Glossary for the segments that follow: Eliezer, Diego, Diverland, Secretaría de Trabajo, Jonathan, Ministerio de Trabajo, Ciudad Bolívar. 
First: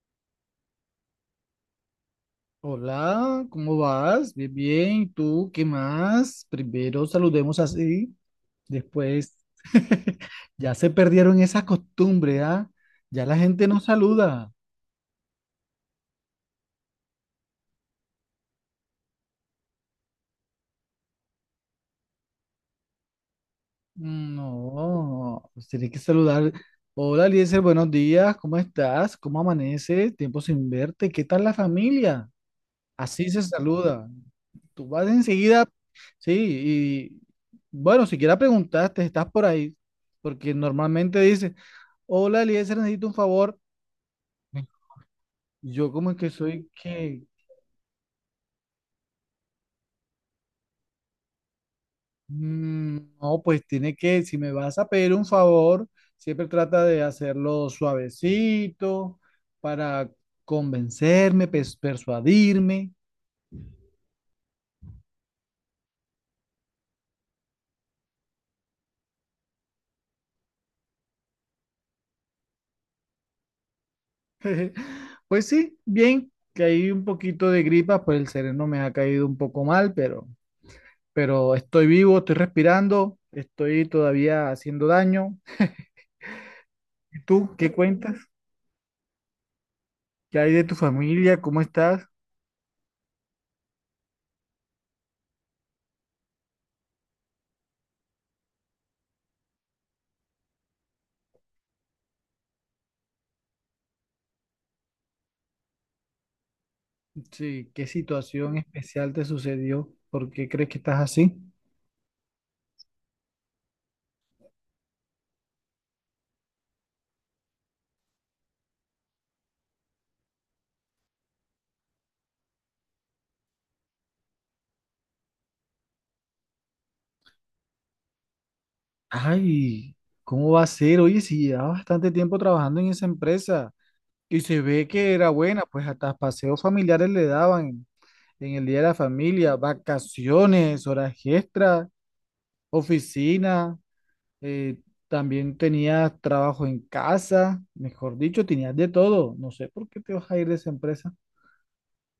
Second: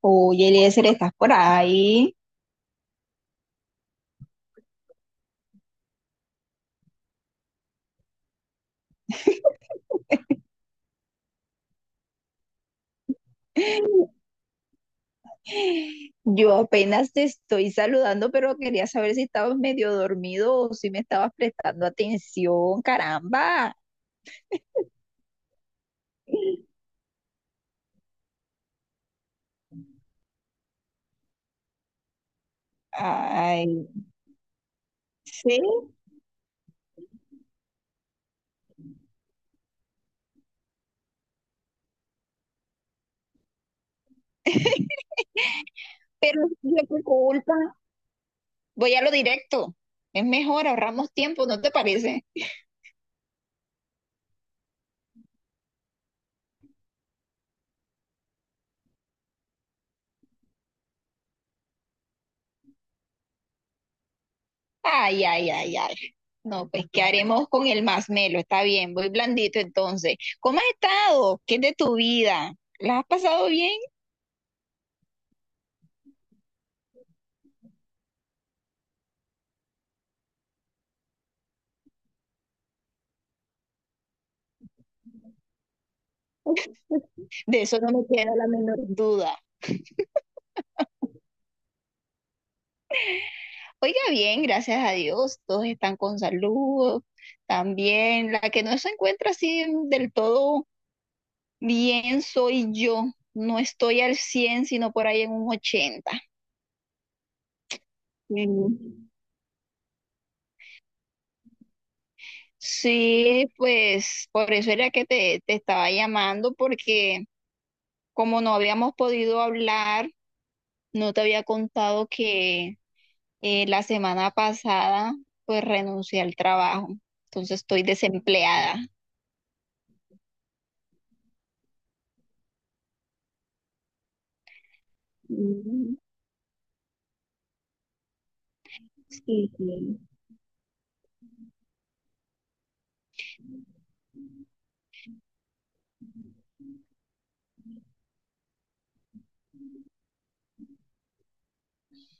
Oye, Eliezer, ¿estás por ahí? Hola, ¿cómo vas? Bien, bien. ¿Tú qué más? Primero saludemos así, después ya se perdieron esa costumbre, ¿ah? Ya la gente no saluda. Yo apenas te estoy saludando, pero quería saber si estabas medio dormido o si me estabas prestando atención, caramba. Mm, no, pues tienes que saludar. Hola, Eliezer, buenos días. ¿Cómo estás? ¿Cómo amaneces? Tiempo sin verte. ¿Qué tal la familia? Así se Ay, saluda. Tú vas sí, enseguida, sí, y bueno, siquiera preguntaste, estás por ahí, porque normalmente dice. Hola, Eliezer, necesito un favor. Yo como que pero soy yo qué que, culpa. Voy a lo directo. Es mejor, ahorramos tiempo, ¿no te parece? No, pues tiene que, si me vas a pedir un favor, siempre trata de hacerlo suavecito para convencerme, persuadirme. Ay, ay, ay, ay. No, pues, ¿qué haremos con el más melo? Está bien, voy blandito entonces. ¿Cómo has estado? ¿Qué es de tu vida? ¿La has pasado bien? Pues sí, bien, que hay un poquito de gripa, pues el sereno me ha caído un poco mal, pero estoy vivo, estoy respirando, estoy todavía haciendo daño. ¿Y tú De qué eso no me cuentas? queda la menor duda. ¿Qué hay de tu familia? ¿Cómo estás? Oiga, bien, gracias a Dios, todos están con salud. También la que no se encuentra así del todo bien soy yo. No estoy al 100, sino por ahí en un 80. Sí, ¿qué situación Mm. especial te sucedió? ¿Por qué crees que estás así? Sí, pues por eso era que te estaba llamando, porque como no habíamos podido hablar, no te había contado que la semana pasada pues renuncié al trabajo. Entonces estoy desempleada. Ay, ¿cómo va a ser? Oye, si llevaba bastante tiempo trabajando en esa empresa y se ve que era buena, pues Mm. hasta paseos familiares le daban en el día de la Sí, familia, sí. vacaciones, horas extras, oficina, eh, también tenías trabajo en casa, mejor dicho, tenías de todo. No sé por qué te vas a ir de esa empresa.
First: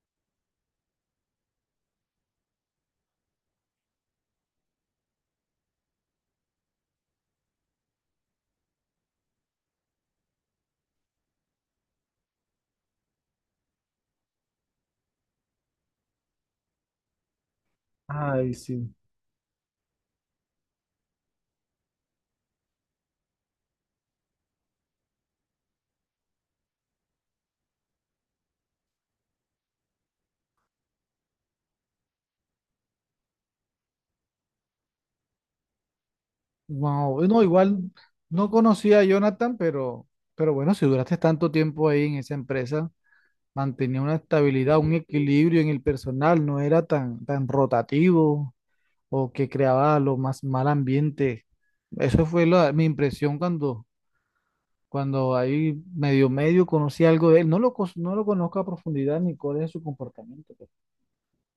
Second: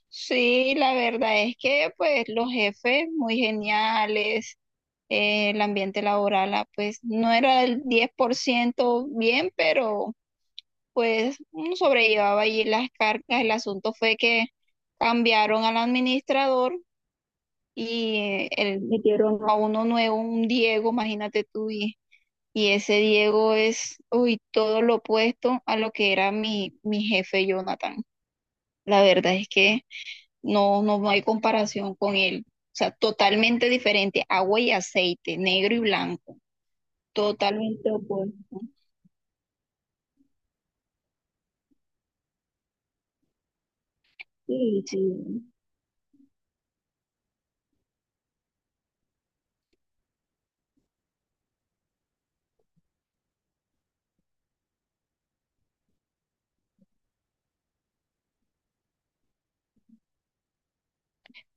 Sí, la verdad es que pues los jefes muy geniales, el ambiente laboral pues no era el 10% bien, pero pues uno sobrellevaba allí las cargas. El asunto fue que cambiaron al administrador y Ay, sí. metieron a uno nuevo, un Diego, imagínate tú, y ese Diego es, uy, todo lo opuesto a lo que era mi jefe Jonathan. La verdad es que... No, no hay comparación con él. O sea, totalmente diferente. Agua y aceite, negro y blanco. Wow, no, Totalmente igual no opuesto. conocía a Jonathan, pero bueno, si duraste tanto tiempo ahí en esa empresa, mantenía una estabilidad, Sí, un sí. equilibrio en el personal, no era tan rotativo o que creaba lo más mal ambiente. Eso fue mi impresión cuando ahí medio medio conocí algo de él. No lo conozco a profundidad ni cuál es su comportamiento, pero...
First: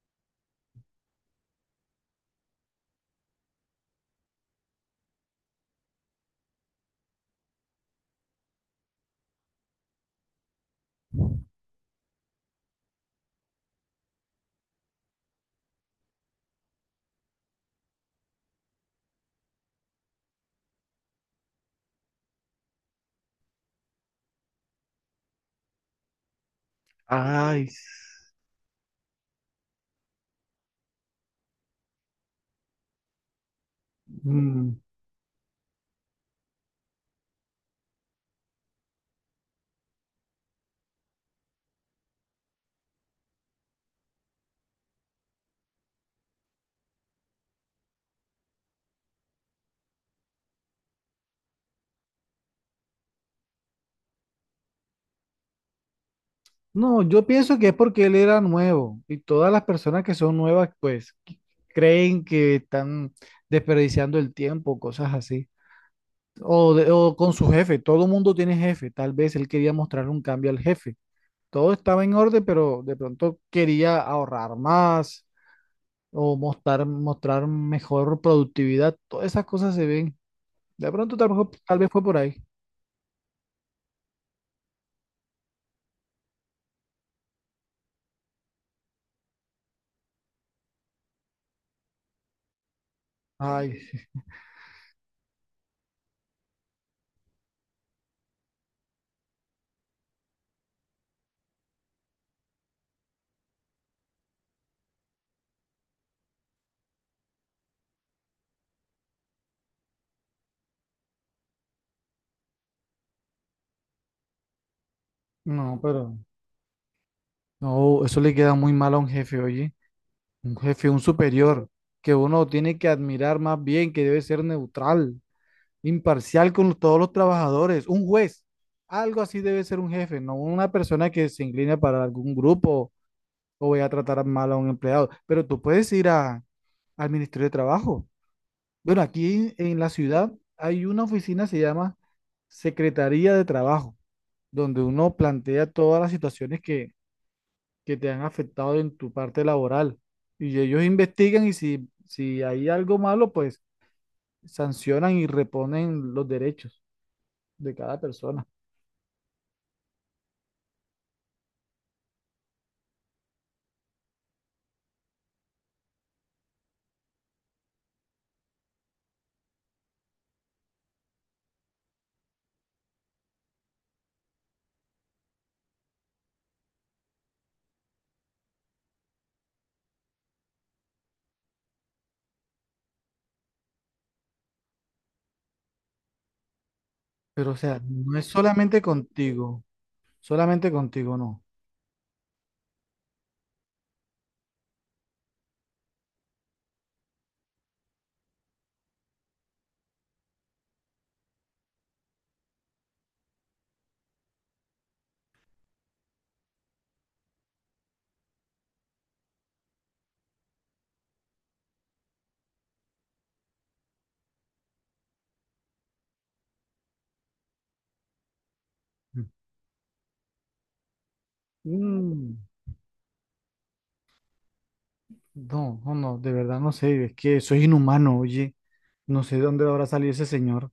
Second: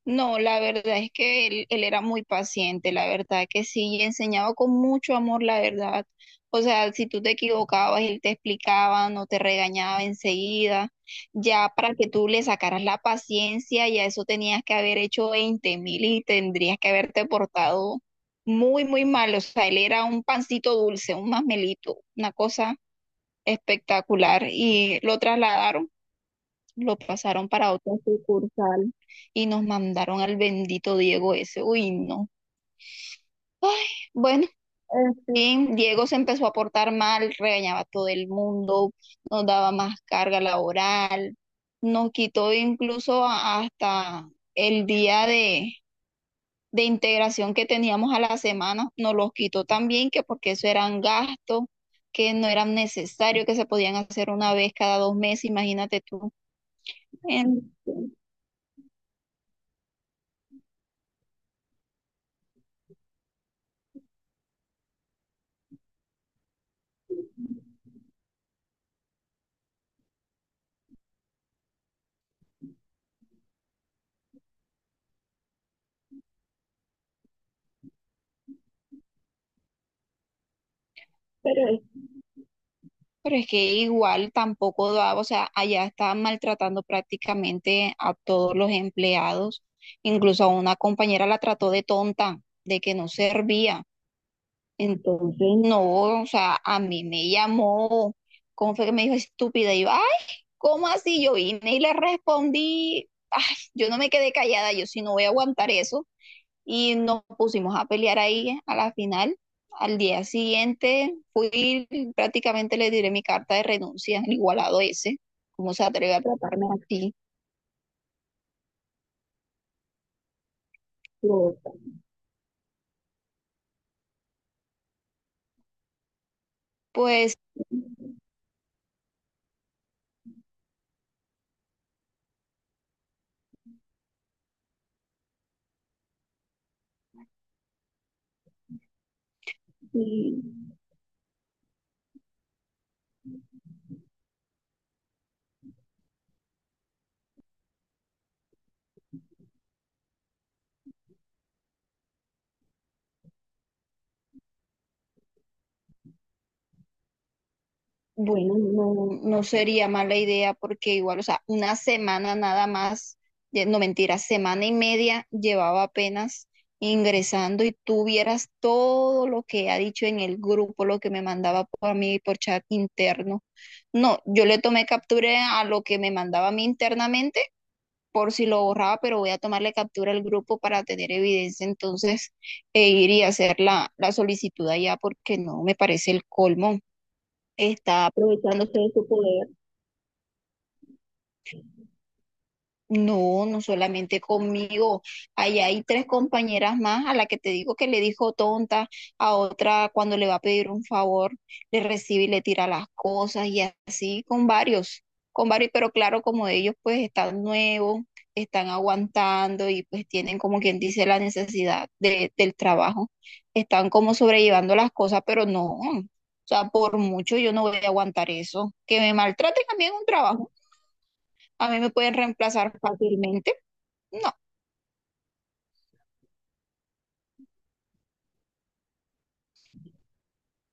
No, la verdad es que él era muy paciente, la verdad que sí, y enseñaba con mucho amor, la verdad. O sea, si tú te equivocabas, él te explicaba, no te regañaba enseguida. Ya para que tú le sacaras la paciencia, ya eso tenías que haber hecho 20.000 y tendrías que haberte portado muy, muy mal. O sea, él era un pancito dulce, un masmelito, una cosa espectacular. Y lo trasladaron lo pasaron Ay, para sí. otra sucursal y nos mandaron al bendito Diego ese. Uy, no. Ay, bueno, Mm. en fin, Diego se empezó a portar mal, regañaba a todo el mundo, nos daba más carga laboral, nos quitó incluso hasta el día de integración que teníamos a la semana, nos los quitó también, que porque eso eran gastos que no eran necesarios, que se podían hacer una vez cada 2 meses, imagínate tú. No, yo pienso que En es porque él era nuevo y todas las personas que son nuevas, creen que están desperdiciando el tiempo, cosas así. O, o con su jefe, todo el mundo tiene jefe, tal vez él quería mostrar un cambio al jefe. Todo estaba en orden, pero de pronto quería ahorrar más o mostrar, mostrar mejor productividad. Todas esas cosas se ven. De pronto tal vez fue por ahí. Pero es que igual tampoco daba, o sea, allá estaban maltratando prácticamente a todos los empleados, incluso a una compañera la trató de tonta, de que no Ay, servía. sí. Entonces, no, o sea, a mí me llamó, ¿cómo fue que me dijo estúpida? Y yo, ay, ¿cómo así? Yo vine y le respondí, ay, yo no me quedé callada, yo sí no voy a aguantar eso y nos pusimos a pelear ahí a la final. Al día siguiente fui, prácticamente le diré mi carta de renuncia, el igualado ese, cómo no, se atreve pero a tratarme así. no, eso le queda muy mal a un jefe, oye. Un jefe, un superior que uno tiene que admirar más bien, que debe ser neutral, imparcial con todos los Pues trabajadores, un juez. Algo así debe ser un jefe, no una persona que se inclina para algún grupo o vaya a tratar mal a un empleado. Pero tú puedes ir al Ministerio de Trabajo. Bueno, aquí en la ciudad sí. hay una oficina, se llama Secretaría de Trabajo, donde uno plantea todas las situaciones que te han afectado en tu parte laboral. Y ellos investigan y si hay algo malo, pues sancionan y reponen los derechos de cada persona. Bueno, no, no sería mala idea porque igual, o sea, una semana nada más, no mentira, semana y media llevaba apenas ingresando y tú vieras todo lo que ha dicho en el grupo, lo que me mandaba por a mí por chat interno. No, yo le tomé captura a lo que me mandaba a mí internamente por si lo borraba, pero voy a tomarle captura al grupo para tener evidencia entonces e ir y hacer la solicitud allá porque no me parece el colmo Pero o sea, está no es aprovechándose de su poder. Solamente contigo no. No, no solamente conmigo. Allá hay tres compañeras más a la que te digo que le dijo tonta, a otra cuando le va a pedir un favor, le recibe y le tira las cosas y así con varios, pero claro, como ellos pues están nuevos, están aguantando y pues tienen como quien dice la necesidad del trabajo, están como sobrellevando las cosas, pero no. O sea, por mucho yo no voy a aguantar eso. Que me maltraten a mí en un trabajo. A mí me pueden Mm, reemplazar fácilmente. No, no, de verdad no sé, es que soy inhumano, oye, no sé de dónde habrá salido ese señor.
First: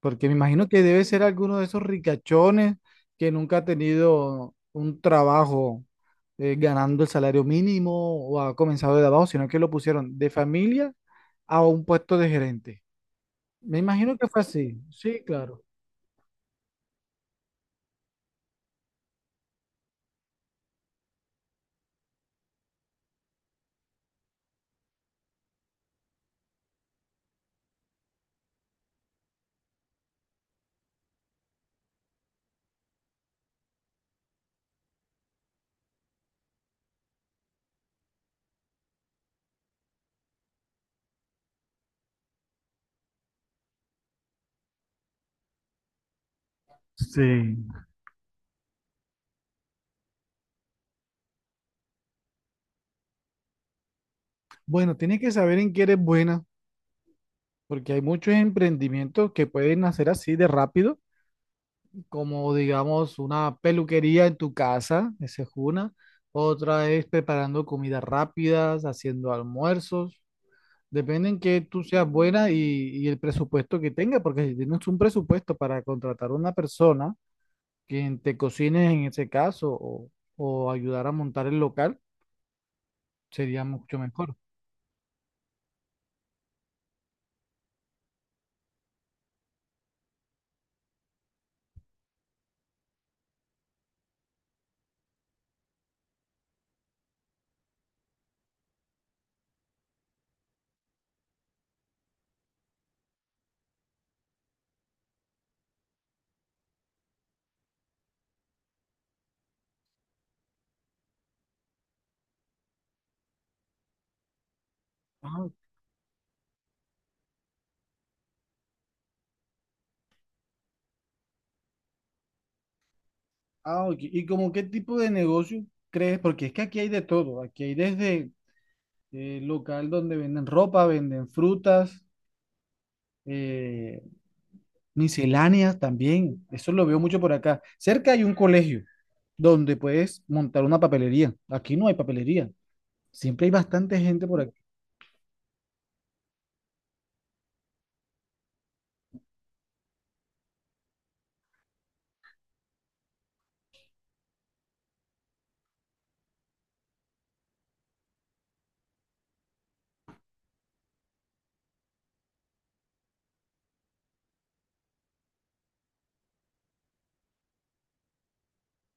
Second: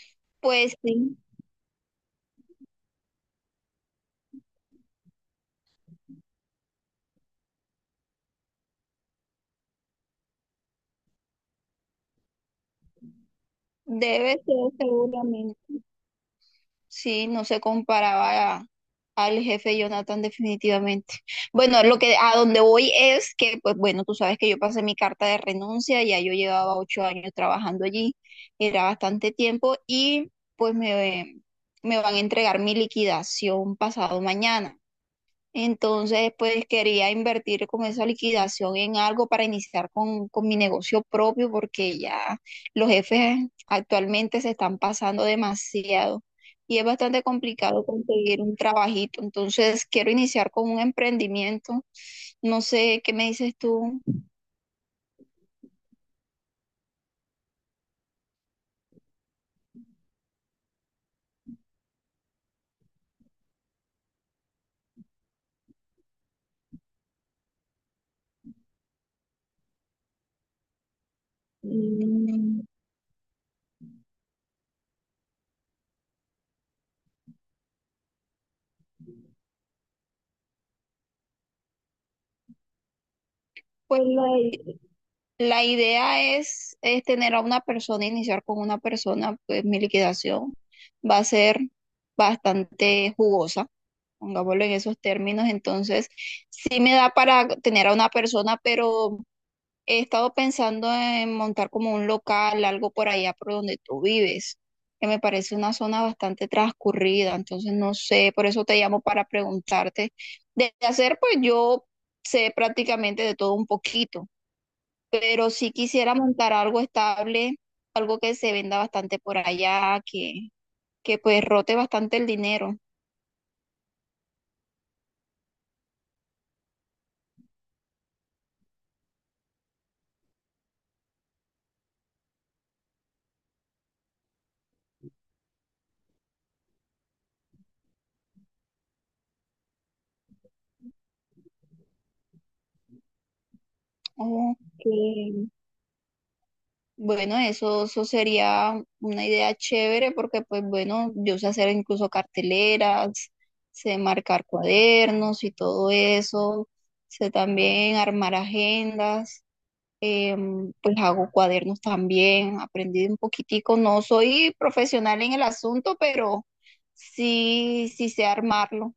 Porque me imagino pues que debe sí, ser alguno de esos ricachones que nunca ha tenido un trabajo ganando el salario mínimo o ha comenzado de abajo, sino que lo pusieron de familia a un puesto de gerente. Me imagino que debe fue ser así. Sí, seguramente. claro. Sí, no se comparaba al jefe Jonathan definitivamente. Bueno, lo que a donde voy es que, pues bueno, tú sabes que yo pasé mi carta de renuncia, ya yo llevaba 8 años trabajando allí, era bastante tiempo y pues me van a entregar mi liquidación pasado mañana. Entonces, pues quería invertir con esa liquidación en algo para iniciar con mi negocio propio, porque ya los jefes actualmente se están pasando demasiado y es bastante Sí, complicado conseguir un trabajito. Entonces, quiero iniciar con un emprendimiento. No sé, ¿qué me dices tú? bueno, tienes que saber en qué eres buena, porque hay muchos emprendimientos que pueden nacer así de rápido, como digamos una peluquería en tu casa, esa es una. Otra es preparando comidas rápidas, haciendo almuerzos. Depende en que tú seas buena Mm. y el presupuesto que tengas, porque si tienes un presupuesto para contratar a una persona quien te cocine en ese caso o ayudar a montar el local, sería mucho Pues la, mejor. i- la idea es tener a una persona, iniciar con una persona, pues mi liquidación va a ser bastante jugosa. Pongámoslo en esos términos, entonces sí me da para tener a una persona, pero he estado pensando en montar como un local, algo por allá por donde tú vives, que me parece una zona bastante transcurrida, entonces no sé, por eso te llamo para preguntarte. De hacer, pues yo sé prácticamente de todo un poquito, Ah, pero si quisiera montar algo estable, algo que se venda bastante por allá, que, que rote bastante el dinero. Ok. ¿Y como qué tipo de negocio crees? Porque es que aquí hay de todo. Aquí hay desde local donde venden ropa, venden frutas, eh, misceláneas también. Eso lo veo mucho por acá. Cerca hay un colegio donde puedes montar una papelería. Aquí no hay papelería. Siempre hay bastante gente por aquí. Ok. Bueno, eso sería una idea chévere porque, pues bueno, yo sé hacer incluso carteleras, sé marcar cuadernos y todo eso, sé también armar agendas, pues hago cuadernos también, aprendí un poquitico, no soy profesional en el asunto, pero sí, sí sé armarlo,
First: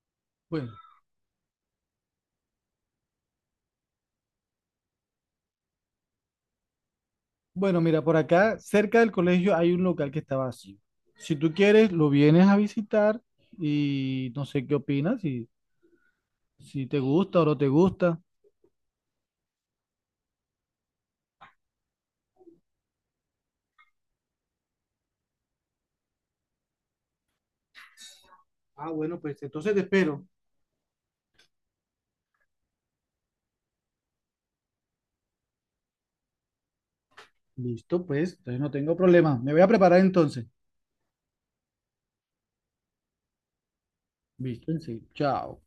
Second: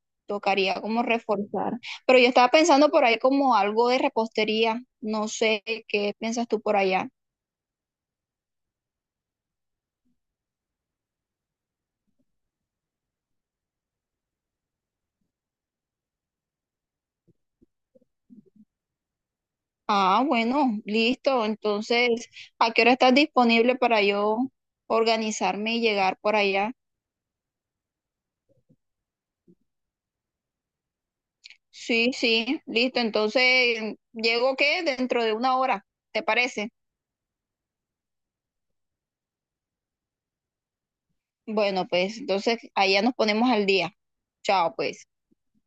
Bueno, tocaría como reforzar. Pero yo estaba pensando por ahí como algo de repostería, no sé qué piensas tú por allá. bueno, mira, por acá, cerca del colegio hay un local que está vacío. Si tú quieres, lo vienes a visitar y no sé qué opinas, si te gusta o no te gusta. Ah, bueno, listo. Entonces, ¿a qué hora estás disponible para yo organizarme y llegar por allá? Ah, bueno, pues entonces te espero. Sí, sí, listo. Entonces, ¿llego qué? Dentro de una hora, ¿te parece? Listo, pues, entonces no tengo problema. Me voy a preparar entonces. Bueno, pues entonces allá nos ponemos al día. Chao, Listo, sí. pues. Chao.